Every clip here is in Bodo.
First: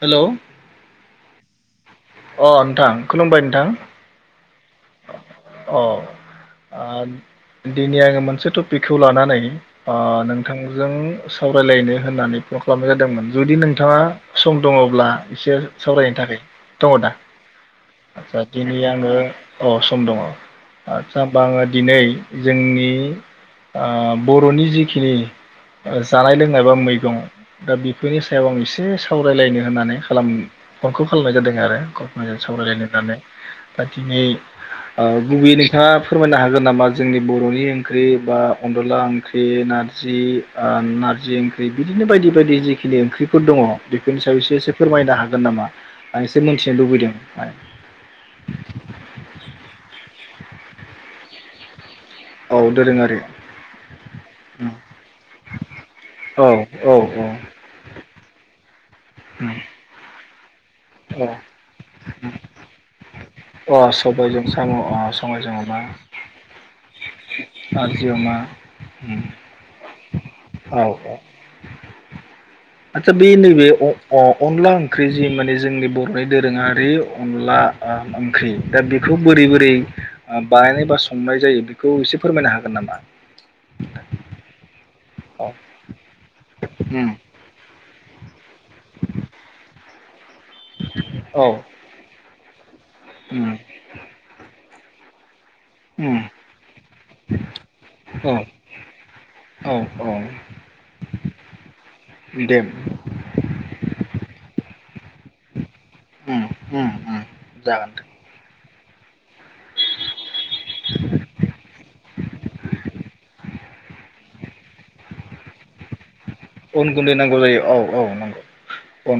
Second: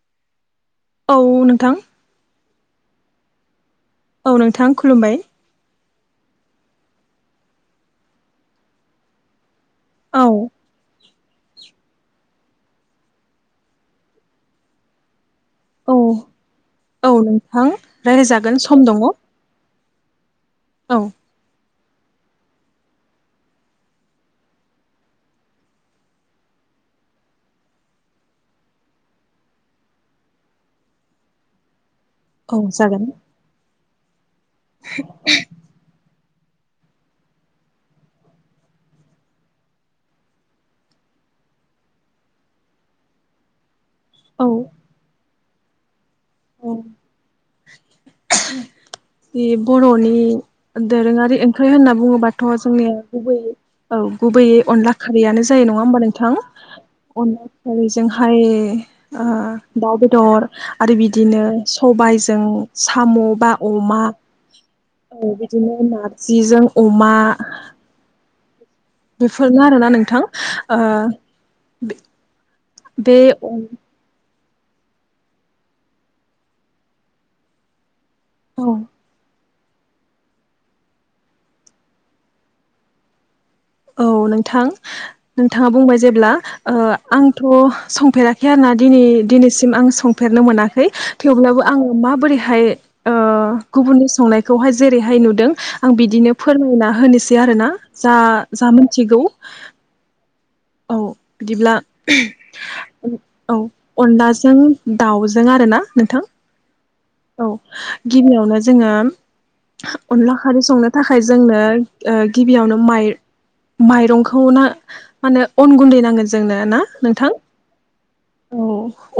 हेल'? औ नोंथां। अ नोंथां, खुलुमबाय नोंथां। औ नोंथां खुलुमबाय। अ ओ दिनै आङो मोनसे टपिकखौ लानानै ओ औ नोंथांजों सावरायलायनो होननानै फन खालामनाय जादोंमोन जुदि नोंथाङा सम दङब्ला। एसे औ सावरायनो थाखाय दङ औ दा नोंथां आदा रायज्लायजागोन दिनै सम दङ आङो अ सम दङ औ आदसा बां दिनै जोंनि आ बर'नि जिखिनि जानाय लोंनाय बा मैगं दा बेफोरनि सायाव आं एसे सावरायलायनो होननानै खालाम फनखौ खालामनाय जादों आरो। मोजां औ सावरायलायनो जागोन होननानै। दिनै अ गुबि नोंथाङा फोरमायनो हागोन नामा जोंनि बर'नि ओंख्रि बा अनदला ओंख्रि नारजि अ नारजि ओंख्रि बिदिनो बायदि बायदि जिखिनि ओंख्रिफोर दङ। बेफोरनि सायाव औ एसे एसे फोरमायनो हागोन। गोन नामा आं एसे मिथिनो औ लुबैदों। बे बर'नि दोरोङारि ओंख्रि होनना बुङोबाथ' औ जोंनिया दोरोङारि गुबैयै औ गुबैयै अनला खारैयानो जायो नङा होमबा नोंथां औ औ अनला खारैजोंहाय आ दाउ बेदर। आरो बिदिनो सबायजों साम' बा औ अ अमा। सबायजों साम' अ औ सबायजों बिदिनो अमा नारजिजों अमा मा बेफोरनो आरोना नोंथां ओ आतसा बे बि नैबे औ अ अनला ओंख्रि जि माने जोंनि बर'नि दोरोङारि अनला ओंख्रि दा बेखौ बोरै बोरै रै बानायनाय बा संनाय जायो बेखौ एसे फोरमायनो हागोन नामा। औ नोंथां औ नोंथाङा बुंबाय जेब्ला ओ आंथ' संफेराखै आरोना दिनै दिनैसिम आं सं फेरनो मोनाखै औ थेवब्लाबो आङो माबोरै हाय ओ गुबुननि संनायखौहाय जेरैहाय नुदों। आं बिदिनो फोरमायना होनोसै आरोना जा मा मिथिगौ औ औ औ बिदिब्ला दे [unintelligible] औ अनलाजों दाउजों आरोना नोंथां औ जागोन दे। गिबियावनो जोङो अनला खारै संनो थाखाय जोंनो ओ गिबि यावनो माइ माइरंखौ ना मा होनो अन गुन्दै नांगोन जोंनो ना अन गुन्दै नोंथां नांगौ जायो औ औ नांगौ औ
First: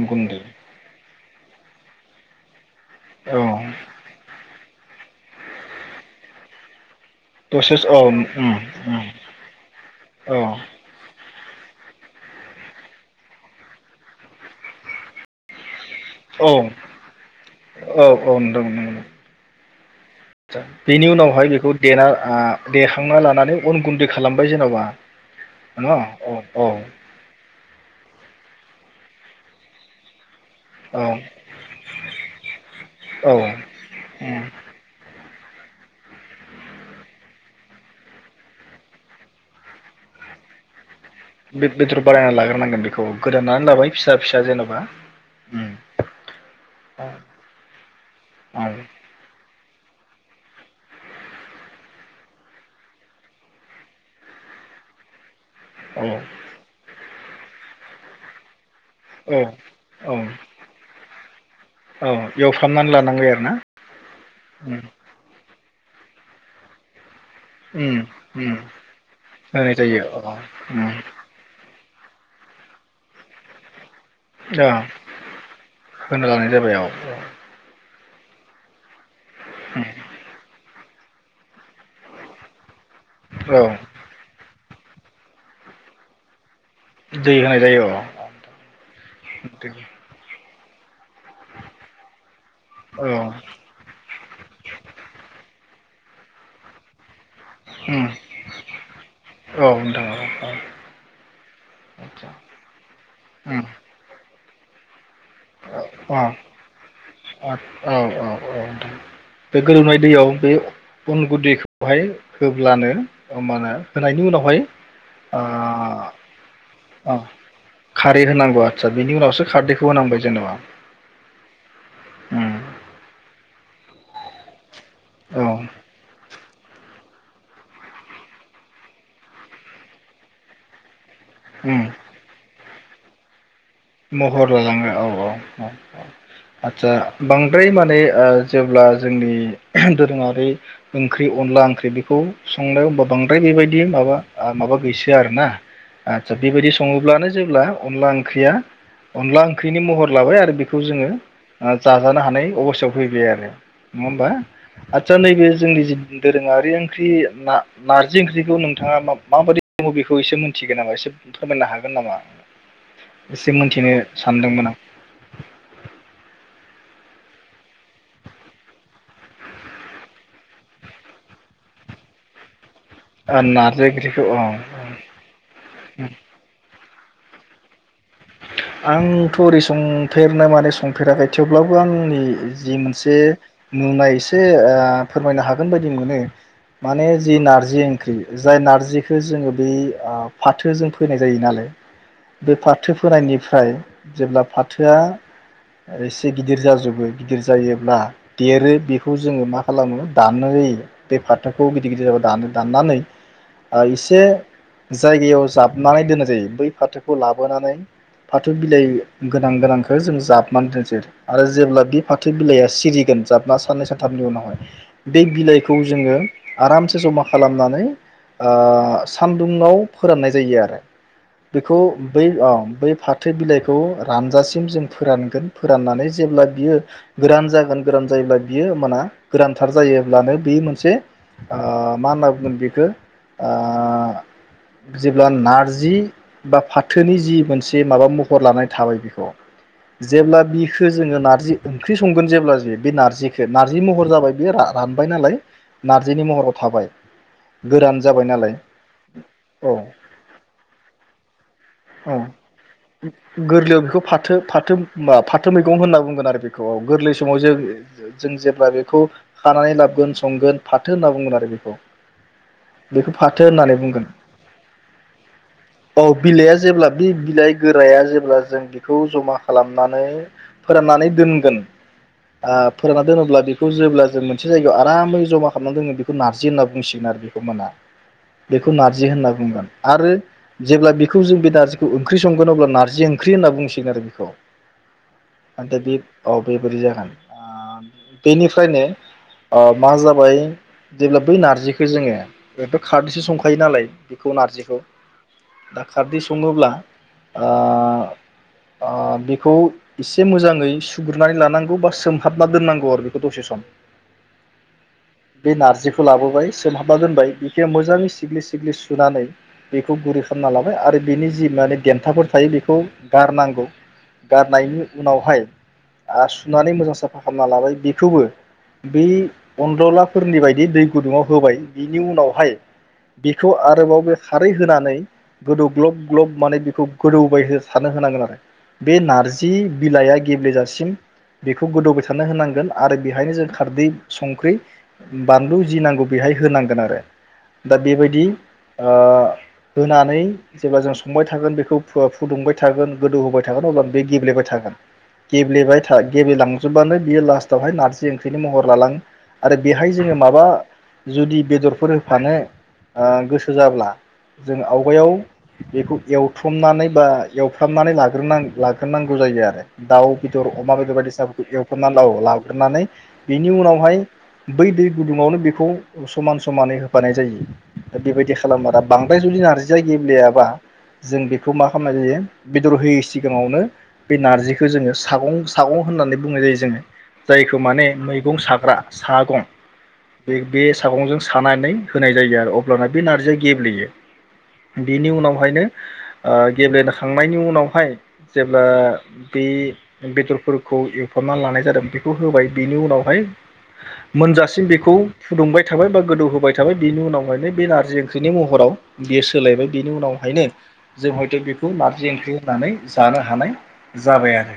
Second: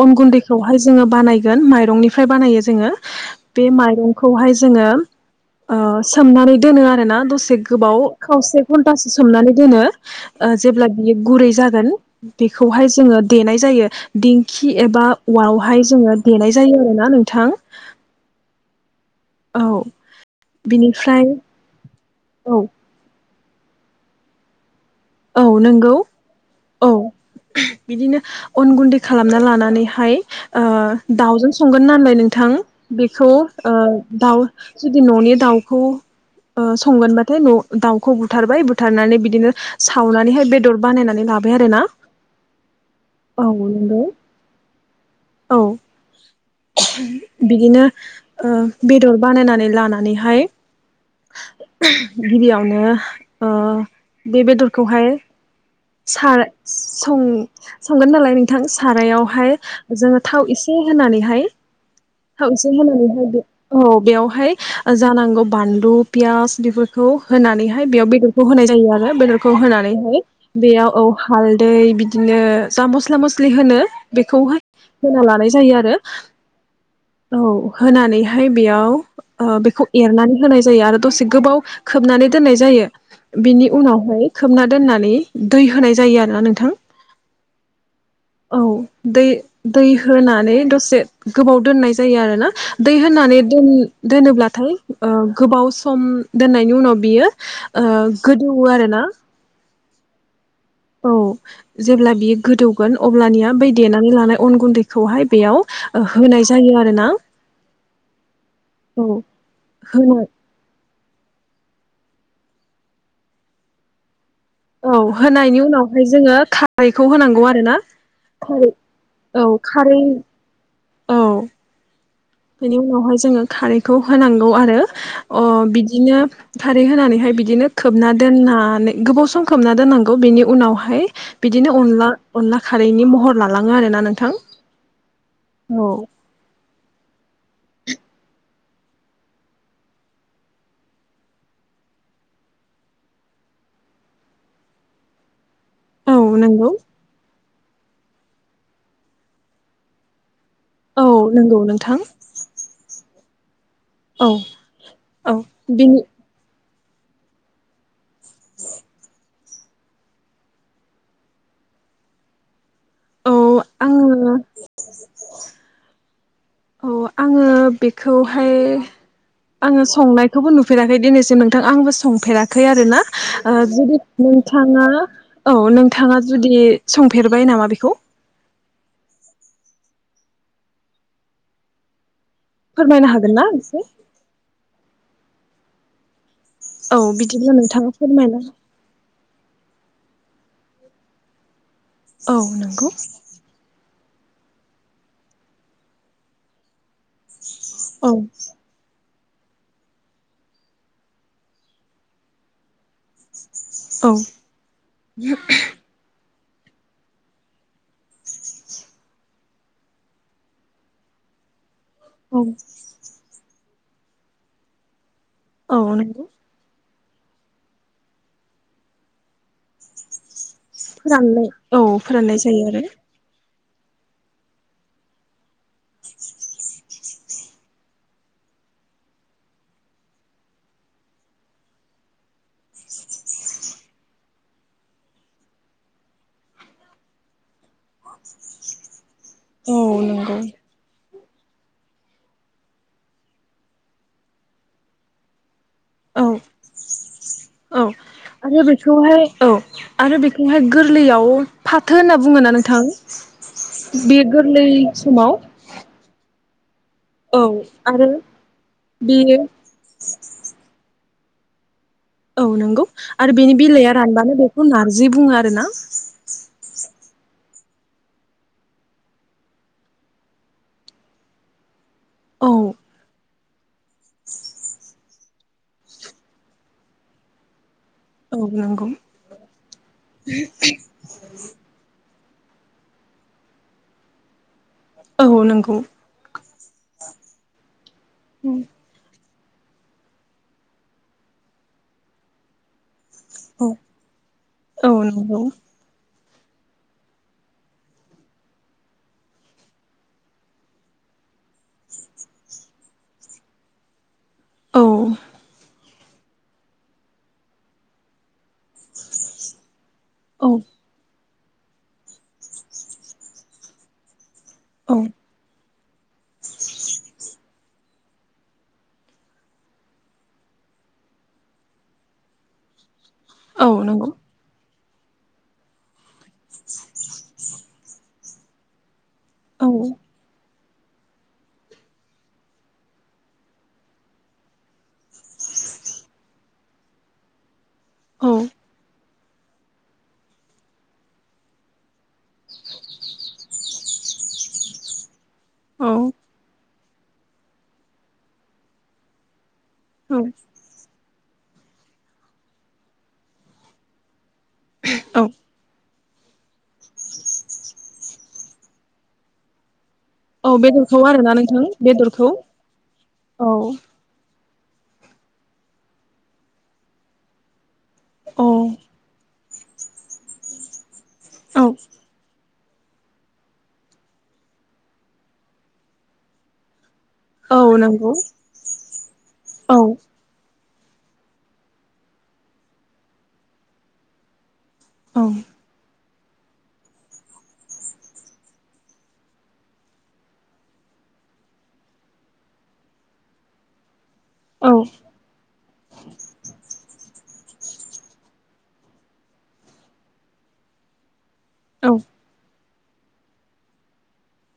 अन गुन्दै खौहाय जोङो बानायगोन माइरं निफ्राय बानायो। जोङो औ बे माइरं खौहाय जोङो ओ सोमनानै दोनो आरो। दसे गोबाव औ उम उम खावसे घन्टासो सोमनानै दोनो। औ गुरै जागोन बेखौहाय जोङो देनाय जायो दिंखि एबा उआल हाय जोङो औ देनाय जायो आरोना नोंथां। औ। आ बेनि बिनिफ्राय उनाव हाय बेखौ देना आ औ देखां लानानै अन गुन्दै खालाम बाय जेन'बा। औ नंगौ न औ औ। बिदिनो अन गुन्दै खालामना लानानै हाय ओ औ दाउजों संगोन नालाय नोंथां औ बेखौ ओ दाउ उम जुदि न'नि दाउखौ संगोन बाथाय न' दाउखौ बुथारबाय बुथारनानै बिदिनो सावनानै हाय बेदर बानायनानै लाबाय बे आरोना बेदर बानायना लाग्रोनांगोन बेखौ औ गोदानानै लाबाय नंगौ फिसा फिसा जेन'बा औ उम बिदिनो ओ औ बेदर बानायनानै लानानै हाय गिबियावनो ओ बे बेदरखौ हाय औ सार सं संगोन नालाय नोंथां सारायाव औ हाय औ जोङो थाव एसे होनानै हाय औ खौसे एवफ्रामनानै होनानै लानांबाय आरो हाय ना औ बेवहाय उम जानांगौ बानलु पियास बेफोरखौ होनानै हाय उम बेयाव बेदरखौ उम होनाय जायो आरो बेदरखौ होनाय होनानै जायो अ हाय उम बेयाव औ हालदै बिदिनो जा मस्ला मस्लि होनो बेखौ हाय औ होना लानाय जायो आरो। होना लानाय जाबाय औ औ। औ होनानैहाय बेयाव बेखौ ओम एरनानै होनाय जायो आरो दसे गोबाव खोबनानै दोननाय जायो औ बिनि उनावहाय खोब दोननानै दै होनाय जायो आरोना नोंथां दै होनाय जायो औ औ दै दै होनानै दसे गोबाव दोननाय जायो आरो ना दै औ होननानै दोन दोनोब्लाथाय ओ गोबाव सम दोननायनि उनाव बियो ओ गोदौवो आरो ना दङ औ जेब्ला बियो गोदौगोन अब्लानिया बै देनानै लानाय अन गुन्दैखौहाय बेयाव उम होनाय जायो आरोना उम उम उम उम नोंथां औ बे गोदौनाय होनो दैयाव बे अन गुदैखौहाय होब्लानो मा होनो होनायनि उनाव औ होनायनि उनावहाय जोङो खारैखौ औ होनांगौ आरो ना होनांगौ खारै आदसा बेनि उनावसो औ खारदैखौ खारै औ [unintelligible] बेनि उनावहाय जोङो खारैखौ होनांगौ आरो अ औ बिदिनो खारै होनानैहाय बिदिनो खोबना दोननानै गोबाव सम खोबना दोननांगौ बेनि उनावहाय बिदिनो उम अनला अनला खारैनि महर ला महर लालाङो औ औ औ औ आदसा बांद्राय माने ओ जेब्ला जोंनि दोरोङारि ओंख्रि अनला ओंख्रि बेखौ संनायाव होमबा बांद्राय बेबायदि माबा माबा गैसोआ आरोना औ आतसा नंगौ बेबायदि सङोब्लानो जेब्ला अनला ओंख्रिया अनला ओंख्रिनि महर लाबाय आरो बे खौ औ जोङो नंगौ नोंथां जाजानो हानाय अबस्थायाव फैबाय आरो [inaudible] नङा औ होमबा आदसा औ नैबे जोंनि जि बिनि दोरोङारि ओं ओंख्रि नारजि ओंख्रिखौ नोंथाङा मा माबायदि सङो बेखौ एसे मिथिगोन नामा एसे फोरमायनो हागोन नामा औ एसे मिथिनो आङो सानदोंमोन आं औ आङो बेखौहाय आङो संनायखौबो नुफेराखै दिनैसिम नोंथां आंबो संफेराखै आरोना ओ नारजि जुदि ओंख्रिखौ नोंथाङा औ औ नोंथाङा जुदि संफेरबाय नामा बेखौ खौ आंथ' ओरै संथेरनो माने संफेराखै थेवब्लाबो आंनि जि फोरमायनो मोनसे हागोन ना एसे नुनाय एसे ओ फोरमायनो हागोन बायदि मोनो औ माने जि बिदिब्ला नारजि नोंथाङा ओंख्रि फोरमायना जाय नारजिखो जोङो बे आ फाथोजों फोनाय जायो नालाय औ नोंगौ थो फोनायनिफ्राय जेब्ला फाथोआ एसे गिदिर जाजोबो गिदिर जायोब्ला औ देरो बे खौ जोङो मा खालामो दाननो बे फाथोखौ गिदिर गिदिर जाबा दानो दाननानै ओ औ एसे जायगायाव जाबनानै दोननाय जायो बै फाथोखौ लाबोनानै फाथो बिलाइ गोनां गोनांखो जों जाबनानै दोनसै आरो जेब्ला बे फाथो औ बिलाइआ सिरिगोन जाबना साननै सनथामनि उनावहाय बे बिलाइखौ औ जोङो नंगौ आराम से जमा खालामनानै ओ सानदुंआव फोरनाय जायो आरो फोराननाय बेखौ औ बै फोराननाय जायो ओ आरो बै फाथो बिलाइ खौ रानजासिम जों फोरानगोन फोराननानै जेब्ला बियो गोरान जागोन गोरान जायोब्ला बियो माना गोरानथार जायोब्लानो बे मोनसे ओ मा ओनना बुंगोन बेखो ओ जेब्ला नारजि बा फाथोनि जि मोन से माबा महर लानाय थाबाय बिखौ औ नंगौ जेब्ला बिखो जोङो नार जि ओंख्रि संगोन जेब्ला जि बे नार्जिखो नारजि महर जाबाय बियो रा-रानबाय नालाय नारजिनि औ महराव थाबाय औ गोरान जाबाय नालाय आरो बेखौहाय औ आरो बेखौहाय गोरलैयाव फाथो होनना औ बुङो ना गोरलैयाव बेखौ फाथो-फाथो ओम्बा समाव फाथो मैगं होनना बुंगोन आरो बे [unintelligible] गोरलै समाव औ आरो जों-जों जेब्ला बेखौ बेयो खानानै लाबगोन संगोन फा थो होनना बुंगोन आरो बेखौ औ नोंगौ बेखौ आरो फाथो बेनि होननानै बिलाइआ बुंगोन रानबानो बेखौ नार्जि बुङो आरो ना बि बिलाइ गोराया जेब्ला जों बिखौ जमा खालामनानै फोराननानै दोनगोन औ आ फोरानना दोनोब्ला बेखौ जेब्ला जों मोनसे जायगायाव आरामै जमा खामनानै दोनोन बेखौ नारजि होनना बुंसिगोन आरो बेखौ ओमाना। औ बेखौ नंगौ नारजि होनना बुंगोन आरो जेब्ला बिखौ जों बे नारजिखौ ओं ख्रि संगोन अब्ला नारजि ओंख्रि होनना बुंसिगोन आरो बिखौ। औ नंगौ आगदा दीप औ बेबादि जागोन ओ बेनिफ्रायनो ओ मा जाबाय जेब्ला बै नारजिखौ जोङो खारदैसो संखायो औ नालाय बेखौ नारजिखौ औ नंगौ खार दिस संङोब्ला ओ-ओ बेखौ एसे मोजाङै सुग्रुनानै लानांगौ बा सोमहाबना दोननांगौ आरो बेखौ दसे सम औ बे नारजिखौ लाबोबाय सोमहाबना दोनबाय बिखि मोजाङै सिग्लि-सिग्लि सुनानै बेखौ गुरै खालामना औ लाबाय आरो बेनि जि माने देन्थाफोर थायो बेखौ गारनांगौ गारनायनि औ उनावहाय ओ सुनानै मोजां साफा खालामना लाबाय बेखौबो बै अनदलाफोरनि बायदि दै गुदुङाव होबाय बिनि उनावहाय बेखौ औ आरोबाव नंगौ बे खारै होनानै गोदौ ग्लब-ग्लब माने बे खौ गोदौबाय थानो होनांगोन आरो बे नारजि औ बिलाइआ गेब्लेेजासिम बेखौ गोदौबाय थानो होनांगोन आरो बेहायनो जों खारदै संख्रि बानलु जि नांगौ बेहाय होनांगोन आरो दा बेबायदि औ होनानै जेब्ला जों संबाय थागोन बे खौ फुदुंबाय थागोन गोदौ होबाय थागोन अब्ला बेयो गेब्लेबाय थागोन औ गेब्लेबायथा-गेब्लेलांजोबबानो बियो लास्टआवहाय नारजि ओंख्रिनि महर लालाङो आरो बेहाय जोङो औ माबा जुदि बेदरफोर होफानो गोसो जाब्ला जों आवगायाव औ बेखौ बेयाव थुमनानै बा एवफ्रामनानै लाग्रो-लाग्रोनांगौ जायो आरो। दाउ बेदर औ अमा बेदर बेदरखौ आरोना बायदिसिनाफोरखौ नोंथां एवग्रनानै ला बेदरखौ लाग्रोनानै बेनि औ उनावहाय बै दै गुदुङावनो बेखौ समान समानै होफानाय जायो। दा बेबायदि औ खालाम आरो बांद्राय जुदि नारजि या गेब्लेयाबा जों बेखौ औ मा खालामानाय जायो बेदर होयै सिगाङावनो बे नारजिखौ जोङो सागं सागं होननानै बुंनाय जायो जोङो जायखौ औ माने नंगौ मैगं साग्रा सागं औ बे बे सागंजों सानानै होनाय जायो आरो अब्लाना बे नारजिया गेब्लेयो। बेनि औ उनावहायनो ओ गेब्लेनोखांनायनि उनावहाय जेब्ला बे बेदरफोरखौ एवफाबनानै लानाय जादों बेखौ होबाय बेनि उनावहाय मोनजासिम औ बेखौ फुदुंबाय थाबाय बा गोदौ होबाय थाबाय बिनि उनाव हायनो बे नारजि ओंख्रिनि महराव बियो सोलायबाय बिनि उनावहायनो जोबोद जे बेखौ औ नारजि ओंख्रि होनानै जानो हानाय जाबाय आरो।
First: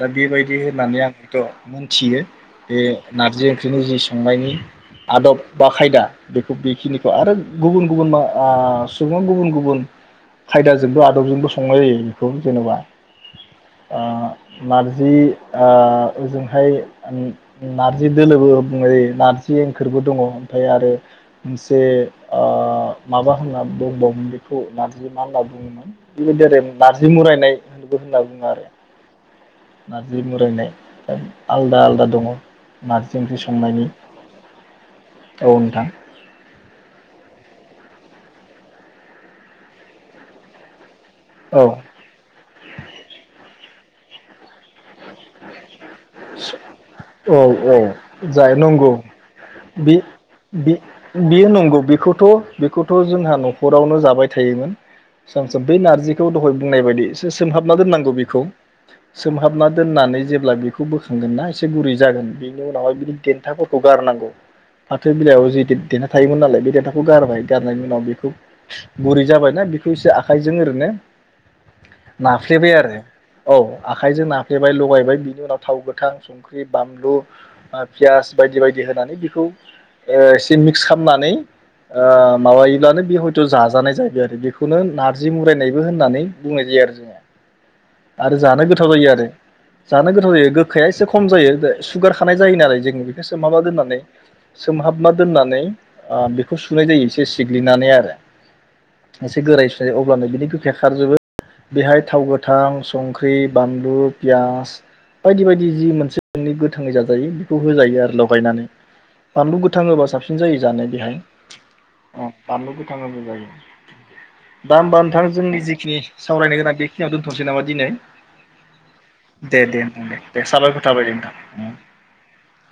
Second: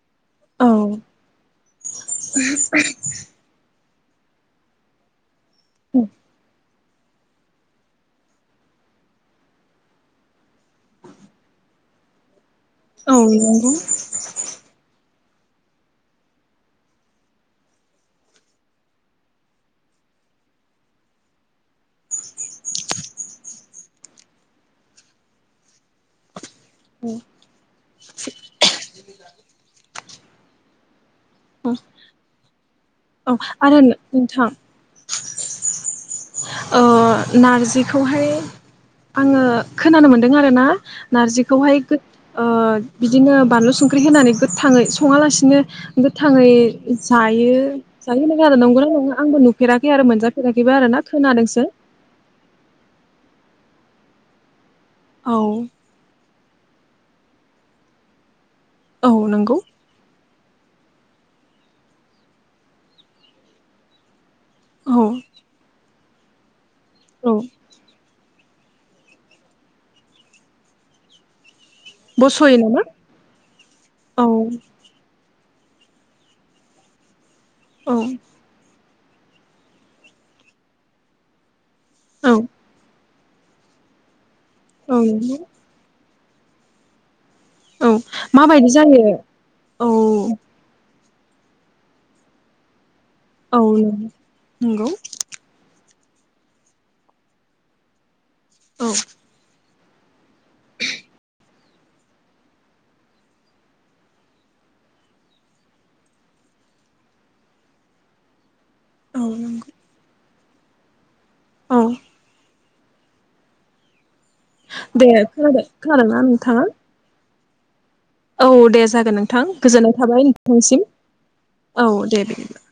दा बेबायदि होननानै आं हयथ मोनथियो बे नारजि ओंख्रिनि जि सांनायनि आदब बा खायदा बेखौ बेखिनि आरो गुबुन गुबुन मा आ सुबुंया गुबुन गुबुन खायदाजोंबो आदबजोंबो संनाय जायो बेखौ। जेनेबा औ नंगौ आ नारजि ओ ओजोंहाय नारजि दोलोबो बुंनाय जायो नारजि ओंख्रिबो दंङ ओमफाय आरो मोनसे आह माबा होनना बुंबावोमोन बेखौ नारजि मा होनना बुंङोमोन बेबायदि आरो नारजि मुरायनाय होनबो होनना बुंङो आरो नारजि मुरायनाय दा आलदा आलदा दंङ। औ आरो नोंथां औ नोंथां। ओ नारजिखौहाय आंङो खोनानो मोनदों आरोना औ नारजिखौहाय गो ओ बिदिनो बानलु सुं ख्रि होनानै गोथांङै संङालासिनो गोथांङै औ जायो औ जायो जाय आरो नंगौना नंगौ नंङा आंबो नुफेराखै आरो मोनजाफेराखैबो आरोना। बियो नंगौ बेखौथ' बेखौथ' जोंहा न'खरावनो जाबाय थायोमोन। औ सानसोब बै नारजिखौ दहाय बुंनाय बायदिसो सोमहाबना दोननांगौ बेखौ। औ नंगौ। नानै जेब्ला बेखौ बोखांगोन ना एसे गुरै जागोन बेनि उनावहाय बिनि देन्थाफोरखौ गारनांगौ औ फाथो बिलाइयाव जैथेथ देना थायोमोन नालाय बे देनथा खौ औ गारबाय गारनायनि उनाव बेखौ गुरै जाबायना बेखौ एसे आखाइजों ओरैनो बस'यो नाफ्लेबाय नामा आरो औ औ आखाइजों ना सेबाय लगायबाय बिनि उनाव थाव गोथां संख्रि बानलु ओ औ पियास बायदि बाय दि होनानै बेखौ ओ एसे मिक्स खालामनानै ओ औ माबायोब्लानो बिहय थु जाजानाय जाहैबाय आरो बियो बेखौनो औ नारजि नंगौ मुरायनायबो होननानै बुंनाय जायो आरो जोंङो। औ माबायदि जायो? औ जानो गोथाव जायो गोखा एसे खम जायो सुगार खानाय जायोनालाय आरो जों सोमहाबाना औ दोननानै नंगौ सोमहाबना दोननानै ओ बेखौ सुनाय जायो एसे सिग्लिनानै आरो औ एसे गोरायै अब्लानो बिनि गोखाया खारजोबो बेहाय थाव गोथां संख्रि बानलु- पियास बायदि बायदि जि मोनसे नोंनि गोथाङै जाजायो बेखौ होजायो आरो लगायनानै। औ बानलु नंगौ गोथां होबा साबसिन- जायो जानो बेहाय औ अ बानलु गोथाङाबो जायो। दा होमबा दे नोंथां जोंनि खोनादों जिखिनि खोनादोंना सावरायायनो नोंथाङा गोनां बेखिनियावनो दो सै नामा दिनै? औ दे जागोन नोंथां दे दे गोजोननाय नोंथां दे थाबाय दे नोंथांसिम साबायखर थाबाय दे नोंथां। औ दे बिदिब्ला